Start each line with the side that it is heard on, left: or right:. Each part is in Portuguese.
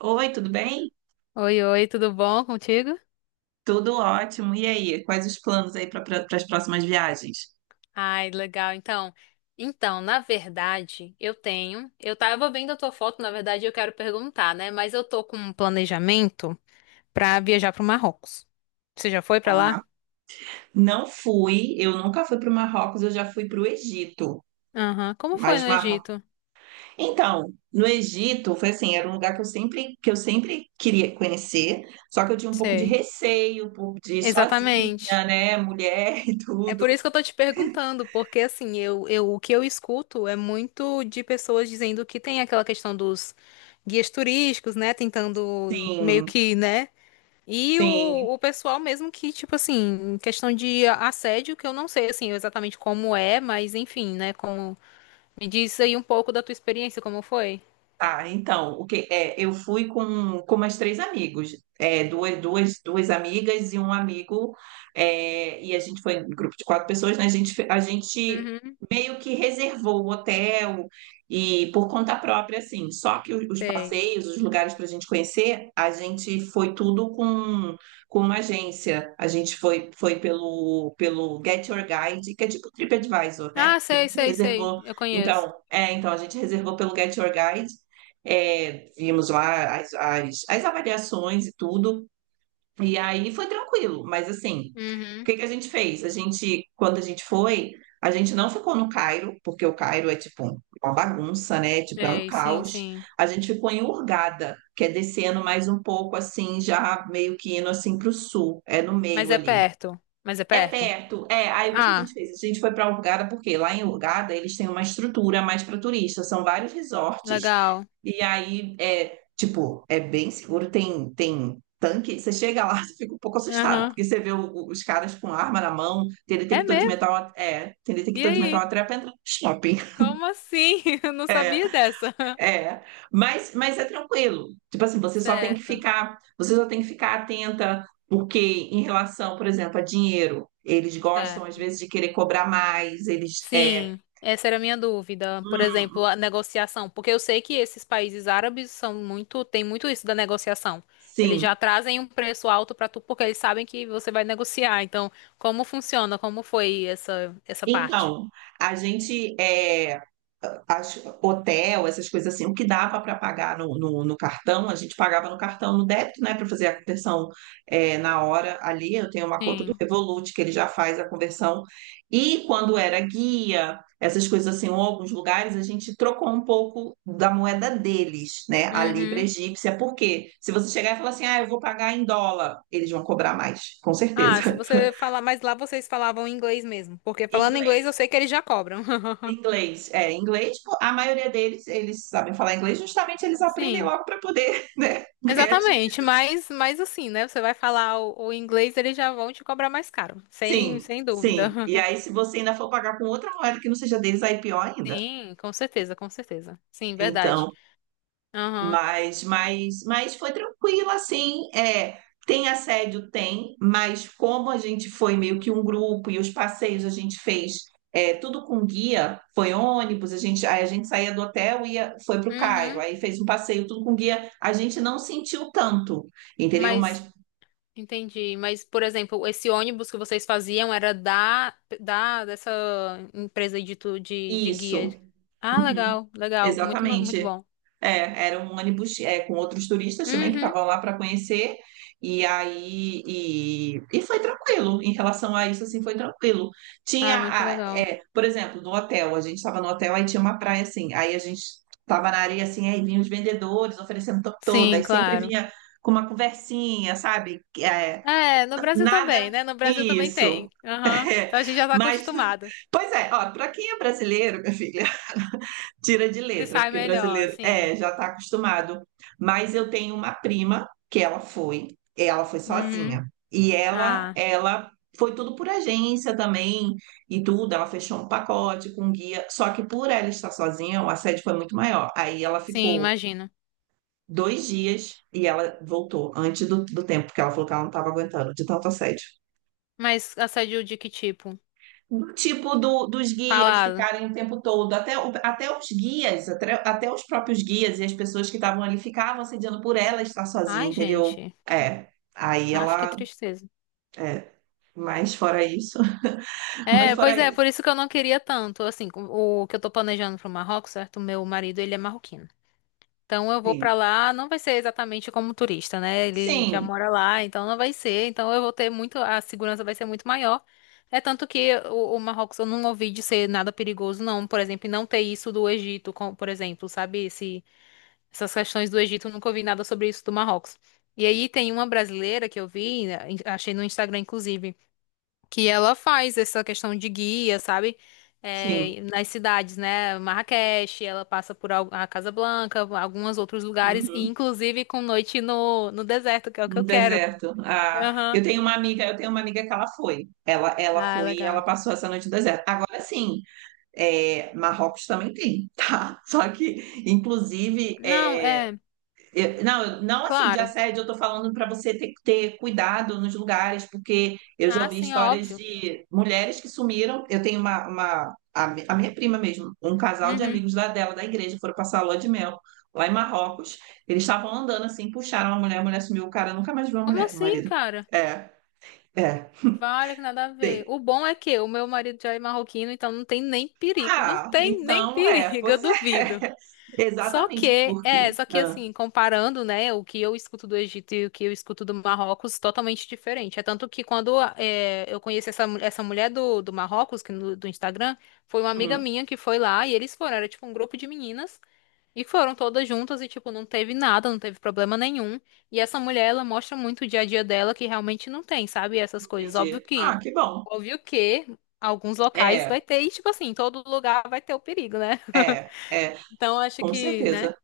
right: Oi, tudo bem?
left: Oi, tudo bom contigo?
right: Tudo ótimo. E aí, quais os planos aí para as próximas viagens?
left: Ai, legal. Então, na verdade, eu tava vendo a tua foto, na verdade, eu quero perguntar, né? Mas eu tô com um planejamento pra viajar pro Marrocos. Você já foi pra lá?
right: Aham. Não fui, eu nunca fui para o Marrocos, eu já fui para o Egito.
left: Aham. Como foi
right: Mas
left: no
right: Marrocos.
left: Egito?
right: Então, no Egito foi assim, era um lugar que eu sempre queria conhecer, só que eu tinha um pouco de
left: Sei.
right: receio de ir
left: Exatamente.
right: sozinha, né, mulher e
left: É
right: tudo.
left: por isso que eu tô te perguntando, porque assim, eu, o que eu escuto é muito de pessoas dizendo que tem aquela questão dos guias turísticos, né? Tentando meio
right: Sim,
left: que, né? E
right: sim.
left: o, o pessoal mesmo que, tipo assim, em questão de assédio, que eu não sei, assim, exatamente como é, mas enfim, né, como... Me diz aí um pouco da tua experiência, como foi?
right: Tá, então, o que é, eu fui com mais três amigos, duas amigas e um amigo, e a gente foi em grupo de quatro pessoas, né? A gente
left: Uhum,
right: meio que reservou o hotel e por conta própria, assim, só que os
left: sei.
right: passeios, os lugares para a gente conhecer, a gente foi tudo com uma agência, a gente foi pelo Get Your Guide, que é tipo um TripAdvisor, né?
left: Ah,
right: A
left: sei,
right: gente
left: sei, sei,
right: reservou,
left: eu conheço.
right: então, é, então a gente reservou pelo Get Your Guide, vimos lá as avaliações e tudo. E aí foi tranquilo, mas assim, o
left: Uhum,
right: que que a gente fez? Quando a gente foi, a gente não ficou no Cairo, porque o Cairo é tipo uma bagunça, né? Tipo, é um
left: sei, sim,
right: caos.
left: sim.
right: A gente ficou em Hurghada, que é descendo mais um pouco assim, já meio que indo assim para o sul, é no
left: Mas
right: meio
left: é
right: ali.
left: perto, mas é
right: É
left: perto.
right: perto, é. Aí o que que a
left: Ah,
right: gente fez? A gente foi para Hurgada, porque lá em Hurgada eles têm uma estrutura mais para turista, são vários resorts,
left: legal.
right: e aí é tipo, é bem seguro, tem tanque. Você chega lá, você fica um pouco assustado,
left: Aham.
right: porque você vê os caras com arma na mão,
left: É mesmo?
right: tem
left: E
right: detector de metal
left: aí?
right: até para entrar no shopping.
left: Como assim? Eu não sabia dessa.
right: É, mas é tranquilo. Tipo assim,
left: Certo,
right: você só tem que ficar atenta, porque em relação, por exemplo, a dinheiro, eles gostam às
left: certo.
right: vezes de querer cobrar mais, eles
left: Sim, essa era a minha dúvida. Por exemplo,
right: hum,
left: a negociação, porque eu sei que esses países árabes são muito, tem muito isso da negociação. Eles
right: sim.
left: já trazem um preço alto pra tu porque eles sabem que você vai negociar. Então, como funciona? Como foi essa parte?
right: Então, a gente é, as- hotel, essas coisas assim, o que dava para pagar no cartão, a gente pagava no cartão, no débito, né, para fazer a conversão na hora ali. Eu tenho uma conta do
left: Sim.
right: Revolut que ele já faz a conversão. E quando era guia, essas coisas assim, ou alguns lugares, a gente trocou um pouco da moeda deles, né, a libra
left: Uhum.
right: egípcia, porque se você chegar e falar assim, ah, eu vou pagar em dólar, eles vão cobrar mais, com
left: Ah, se
right: certeza.
left: você falar, mas lá vocês falavam inglês mesmo, porque
right: Em
left: falando inglês eu sei
right: Inglês.
left: que eles já cobram.
right: Inglês, pô, a maioria deles, eles sabem falar inglês, justamente eles aprendem
left: Sim,
right: logo para poder, né, ganhar
left: exatamente,
right: dinheiro.
left: mas assim, né? Você vai falar o inglês, eles já vão te cobrar mais caro, sem
right: Sim,
left: dúvida.
right: sim. E aí, se você ainda for pagar com outra moeda que não seja deles, aí é pior ainda.
left: Sim, com certeza, com certeza. Sim, verdade.
right: Então,
left: Aham.
right: mas foi tranquilo, assim, tem assédio? Tem, mas como a gente foi meio que um grupo e os passeios a gente fez tudo com guia, foi ônibus, aí a gente saía do hotel e ia, foi para o Cairo,
left: Uhum.
right: aí fez um passeio tudo com guia, a gente não sentiu tanto, entendeu? Mas
left: Mas, entendi. Mas, por exemplo, esse ônibus que vocês faziam era da, da dessa empresa aí de, tu- de guia.
right: isso,
left: Ah,
right: uhum,
left: legal, legal. Muito, ma- muito
right: exatamente.
left: bom.
right: É, era um ônibus com outros turistas também que
left: Uhum.
right: estavam lá para conhecer, e aí e foi tranquilo em relação a isso, assim, foi tranquilo.
left: Ah, muito legal.
right: Por exemplo, no hotel, a gente estava no hotel, aí tinha uma praia assim, aí a gente estava na areia assim, aí vinham os vendedores oferecendo top todo, aí
left: Sim,
right: sempre
left: claro.
right: vinha com uma conversinha, sabe? É,
left: É, no Brasil também,
right: nada.
left: né? No Brasil também tem.
right: Isso.
left: Aham.
right: É,
left: Então a gente já tá
right: mas,
left: acostumado.
right: pois é, ó, para quem é brasileiro, minha filha. Tira de
left: Se
right: letra,
left: sai
right: porque
left: melhor,
right: brasileiro
left: sim,
right: já está acostumado. Mas eu tenho uma prima que ela foi
left: uhum.
right: sozinha. E ela,
left: Ah,
right: ela foi tudo por agência também e tudo. Ela fechou um pacote com um guia. Só que por ela estar sozinha, o assédio foi muito maior. Aí ela
left: sim,
right: ficou
left: imagino.
right: 2 dias e ela voltou antes do tempo, porque ela falou que ela não estava aguentando de tanto assédio.
left: Mas assédio de que tipo?
right: Do tipo dos guias
left: Fala.
right: ficarem o tempo todo, até os guias, até os próprios guias e as pessoas que estavam ali ficavam assediando por ela estar sozinha,
left: Ai,
right: entendeu?
left: gente.
right: É, aí
left: Acho que
right: ela,
left: tristeza.
right: é, mas fora isso, mas
left: É,
right: fora
left: pois é,
right: isso,
left: por isso que eu não queria tanto. Assim, com- o que eu tô planejando pro Marrocos, certo? O meu marido, ele é marroquino. Então eu vou
right: sim,
left: pra lá, não vai ser exatamente como turista, né? Ele já
right: sim,
left: mora lá, então não vai ser. Então eu vou ter muito, a segurança vai ser muito maior. É tanto que o Marrocos eu não ouvi de ser nada perigoso, não. Por exemplo, e não ter isso do Egito, com- por exemplo, sabe? Esse, essas questões do Egito, eu nunca ouvi nada sobre isso do Marrocos. E aí tem uma brasileira que eu vi, né, em- achei no Instagram, inclusive, que ela faz essa questão de guia, sabe?
right: sim,
left: É, nas cidades, né? Marrakech, ela passa por al- a Casablanca, alguns outros lugares, e
right: uhum,
left: inclusive com noite no deserto, que é o que eu
right: no
left: quero.
right: deserto. Ah,
left: Aham.
right: eu tenho uma amiga que ela
left: Ah,
right: foi e ela
left: legal.
right: passou essa noite no deserto. Agora sim, Marrocos também tem, tá? Só que, inclusive,
left: Não, é,
right: Não assim de
left: claro.
right: assédio, eu tô falando para você ter que ter cuidado nos lugares, porque eu já
left: Ah,
right: ouvi
left: sim, é
right: histórias
left: óbvio.
right: de mulheres que sumiram. Eu tenho a minha prima mesmo, um casal de
left: Uhum.
right: amigos lá dela, da igreja, foram passar a lua de mel lá em Marrocos. Eles estavam andando assim, puxaram a mulher sumiu, o cara nunca mais viu a
left: Como
right: mulher, o
left: assim,
right: marido.
left: cara?
right: É, é,
left: Vale que nada a ver.
right: tem.
left: O bom é que o meu marido já é marroquino, então não tem nem perigo. Não
right: Ah,
left: tem nem
right: então é,
left: perigo, eu
right: pois é,
left: duvido. Só
right: exatamente,
left: que, é,
right: porque.
left: só que
right: Ah,
left: assim, comparando, né, o que eu escuto do Egito e o que eu escuto do Marrocos, totalmente diferente. É tanto que quando é, eu conheci essa, mu- essa mulher do, do Marrocos, que no- do Instagram, foi uma amiga
right: hum,
left: minha que foi lá e eles foram, era tipo um grupo de meninas, e foram todas juntas e, tipo, não teve nada, não teve problema nenhum. E essa mulher, ela mostra muito o dia a dia dela que realmente não tem, sabe, essas coisas.
right: entendi. Ah, que bom.
left: Óbvio que alguns locais vai
right: É,
left: ter, e tipo assim, todo lugar vai ter o perigo, né?
right: é. É.
left: Então, acho
right: Com
left: que, né?
right: certeza.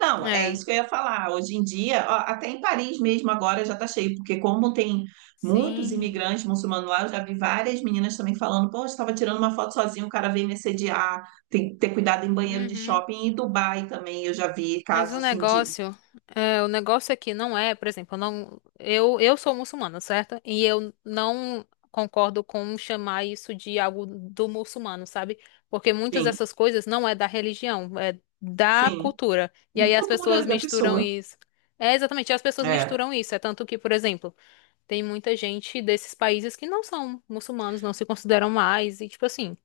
right: Não, é
left: É,
right: isso que eu ia falar. Hoje em dia, ó, até em Paris mesmo agora já está cheio, porque como tem muitos
left: sim.
right: imigrantes muçulmanos lá, eu já vi várias meninas também falando, pô, eu estava tirando uma foto sozinha, o cara veio me assediar, tem que ter cuidado em banheiro de
left: Uhum.
right: shopping. E em Dubai também eu já vi
left: Mas
right: casos
left: o
right: assim de.
left: negócio, é, o negócio aqui não é, por exemplo, eu não, eu sou muçulmana, certo? E eu não concordo com chamar isso de algo do muçulmano, sabe? Porque muitas
right: Sim,
left: dessas coisas não é da religião, é da
right: sim.
left: cultura. E aí as
right: Cultura
left: pessoas
right: da
left: misturam
right: pessoa.
left: isso. É exatamente, as pessoas
right: É,
left: misturam isso. É tanto que, por exemplo, tem muita gente desses países que não são muçulmanos, não se consideram mais, e tipo assim.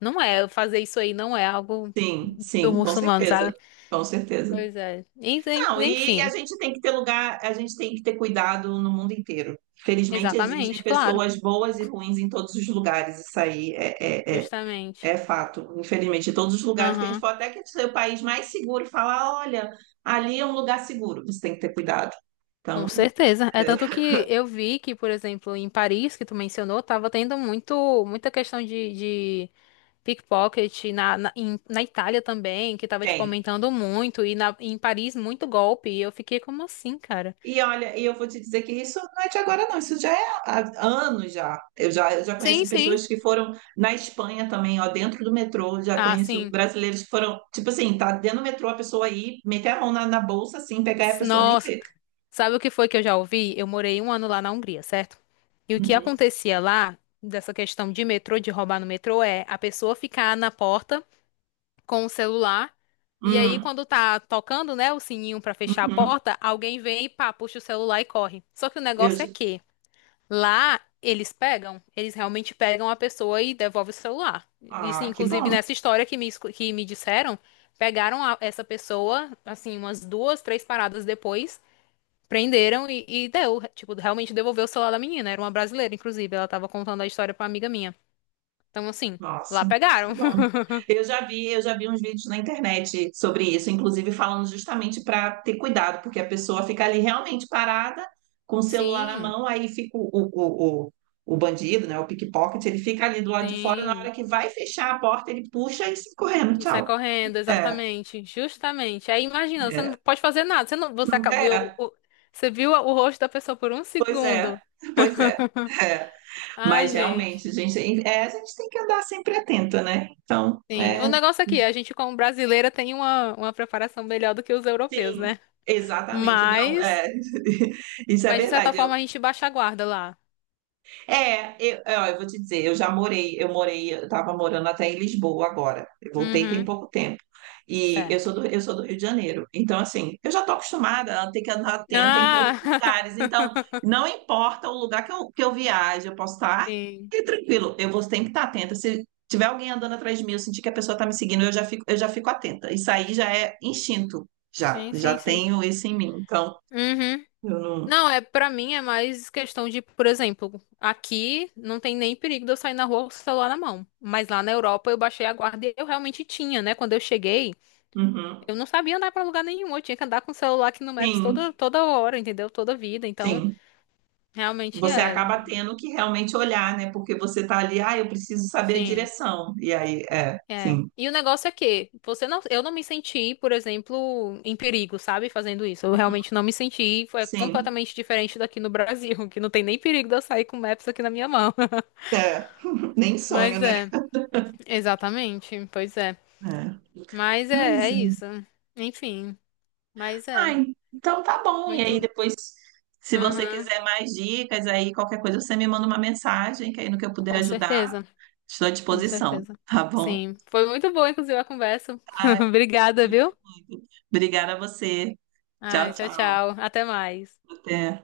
left: Não é, fazer isso aí não é algo
right: sim,
left: do
right: sim, com
left: muçulmano, sabe?
right: certeza. Com certeza.
left: Pois é. En- en-
right: Não, e a
left: Enfim,
right: gente tem que ter lugar, a gente tem que ter cuidado no mundo inteiro. Felizmente existem
left: exatamente, claro,
right: pessoas boas e ruins em todos os lugares, isso aí é, é, é,
left: justamente.
right: é fato. Infelizmente, em todos os lugares que a gente
left: Aham,
right: pode, até que seja o país mais seguro, falar, olha, ali é um lugar seguro, você tem que ter cuidado.
left: com
right: Então,
left: certeza. É
right: é,
left: tanto que eu vi que, por exemplo, em Paris, que tu mencionou, tava tendo muito, muita questão de pickpocket na Itália também, que tava, tipo,
right: tem.
left: aumentando muito, e na, em Paris muito golpe, e eu fiquei como assim, cara?
right: E olha, e eu vou te dizer que isso não é de agora, não, isso já é há anos já. Eu já
left: Sim,
right: conheço
left: sim.
right: pessoas que foram na Espanha também, ó, dentro do metrô, já
left: Ah,
right: conheço
left: sim.
right: brasileiros que foram, tipo assim, tá dentro do metrô, a pessoa aí, meter a mão na bolsa assim, pegar e a pessoa nem
left: Nossa.
right: vê.
left: Sabe o que foi que eu já ouvi? Eu morei um ano lá na Hungria, certo? E o que
right: Uhum,
left: acontecia lá, dessa questão de metrô, de roubar no metrô, é a pessoa ficar na porta com o celular. E aí,
right: hum,
left: quando tá tocando, né, o sininho pra fechar a
right: uhum.
left: porta, alguém vem e pá, puxa o celular e corre. Só que o
right: Eu,
left: negócio
right: já-
left: é que lá eles pegam, eles realmente pegam a pessoa e devolvem o celular. Isso,
right: ah, que
left: inclusive,
right: bom.
left: nessa história que me, escu- que me disseram, pegaram a- essa pessoa, assim, umas duas, três paradas depois. Prenderam e deu, tipo, realmente devolveu o celular da menina. Era uma brasileira, inclusive. Ela tava contando a história pra uma amiga minha. Então, assim, lá
right: Nossa,
left: pegaram.
right: que bom. Eu já vi uns vídeos na internet sobre isso, inclusive falando justamente para ter cuidado, porque a pessoa fica ali realmente parada com o celular na
left: Sim,
right: mão, aí fica o bandido, né, o pickpocket, ele fica ali do lado de fora, na hora
left: sim.
right: que vai fechar a porta, ele puxa e sai correndo,
left: E sai
right: tchau.
left: correndo,
right: É,
left: exatamente. Justamente. Aí imagina, você não
right: é,
left: pode fazer nada. Você não, você acabou, eu-
right: é,
left: o- você viu o rosto da pessoa por um
right: pois é,
left: segundo.
right: pois é. É,
left: Ai,
right: mas realmente,
left: gente.
right: gente, a gente tem que andar sempre atento, né? Então,
left: Sim. O negócio aqui, a gente como brasileira tem uma preparação melhor do que os europeus,
right: sim,
left: né?
right: exatamente. Não,
left: Mas,
right: é, isso é
left: mas de certa
right: verdade.
left: forma a gente baixa a guarda lá.
right: Ó, eu vou te dizer, eu já morei, eu estava morando até em Lisboa agora. Eu voltei tem
left: Uhum.
right: pouco tempo. E
left: Certo.
right: eu sou do Rio de Janeiro. Então, assim, eu já estou acostumada a ter que andar atenta em todos os
left: Ah,
right: lugares. Então, não importa o lugar que eu viaje, eu posso estar
left: sim,
right: fique tranquilo. Eu vou sempre estar atenta. Se tiver alguém andando atrás de mim, eu sentir que a pessoa está me seguindo, eu já fico atenta. Isso aí já é instinto. Já,
left: sim,
right: já
left: sim, sim.
right: tenho isso em mim. Então,
left: Uhum.
right: eu não.
left: Não, é, para mim é mais questão de, por exemplo, aqui não tem nem perigo de eu sair na rua com o celular na mão. Mas lá na Europa eu baixei a guarda e eu realmente tinha, né? Quando eu cheguei,
right: Uhum.
left: eu não sabia andar pra lugar nenhum. Eu tinha que andar com o celular aqui no Maps
right: Sim,
left: toda hora, entendeu? Toda vida. Então,
right: sim.
left: realmente
right: Você
left: é.
right: acaba tendo que realmente olhar, né? Porque você tá ali, ah, eu preciso saber a
left: Sim.
right: direção. E aí,
left: É.
right: sim,
left: E o negócio é que você não, eu não me senti, por exemplo, em perigo, sabe, fazendo isso. Eu realmente não me senti, foi
right: sim.
left: completamente diferente daqui no Brasil, que não tem nem perigo de eu sair com o Maps aqui na minha mão.
right: É, nem sonho,
left: Mas
right: né?
left: é, exatamente, pois é.
right: É.
left: Mas é, é
right: Mas, é.
left: isso. Enfim, mas
right: Ah,
left: é
right: então tá bom. E aí
left: muito,
right: depois, se você
left: aham,
right: quiser mais dicas, aí qualquer coisa você me manda uma mensagem, que aí no que eu puder
left: com
right: ajudar,
left: certeza,
right: estou à
left: com
right: disposição,
left: certeza.
right: tá bom?
left: Sim, foi muito boa, inclusive, a conversa.
right: Ai, eu
left: Obrigada, viu?
right: gostei muito. Obrigada a você.
left: Ai,
right: Tchau,
left: tchau,
right: tchau.
left: tchau. Até mais.
right: Até.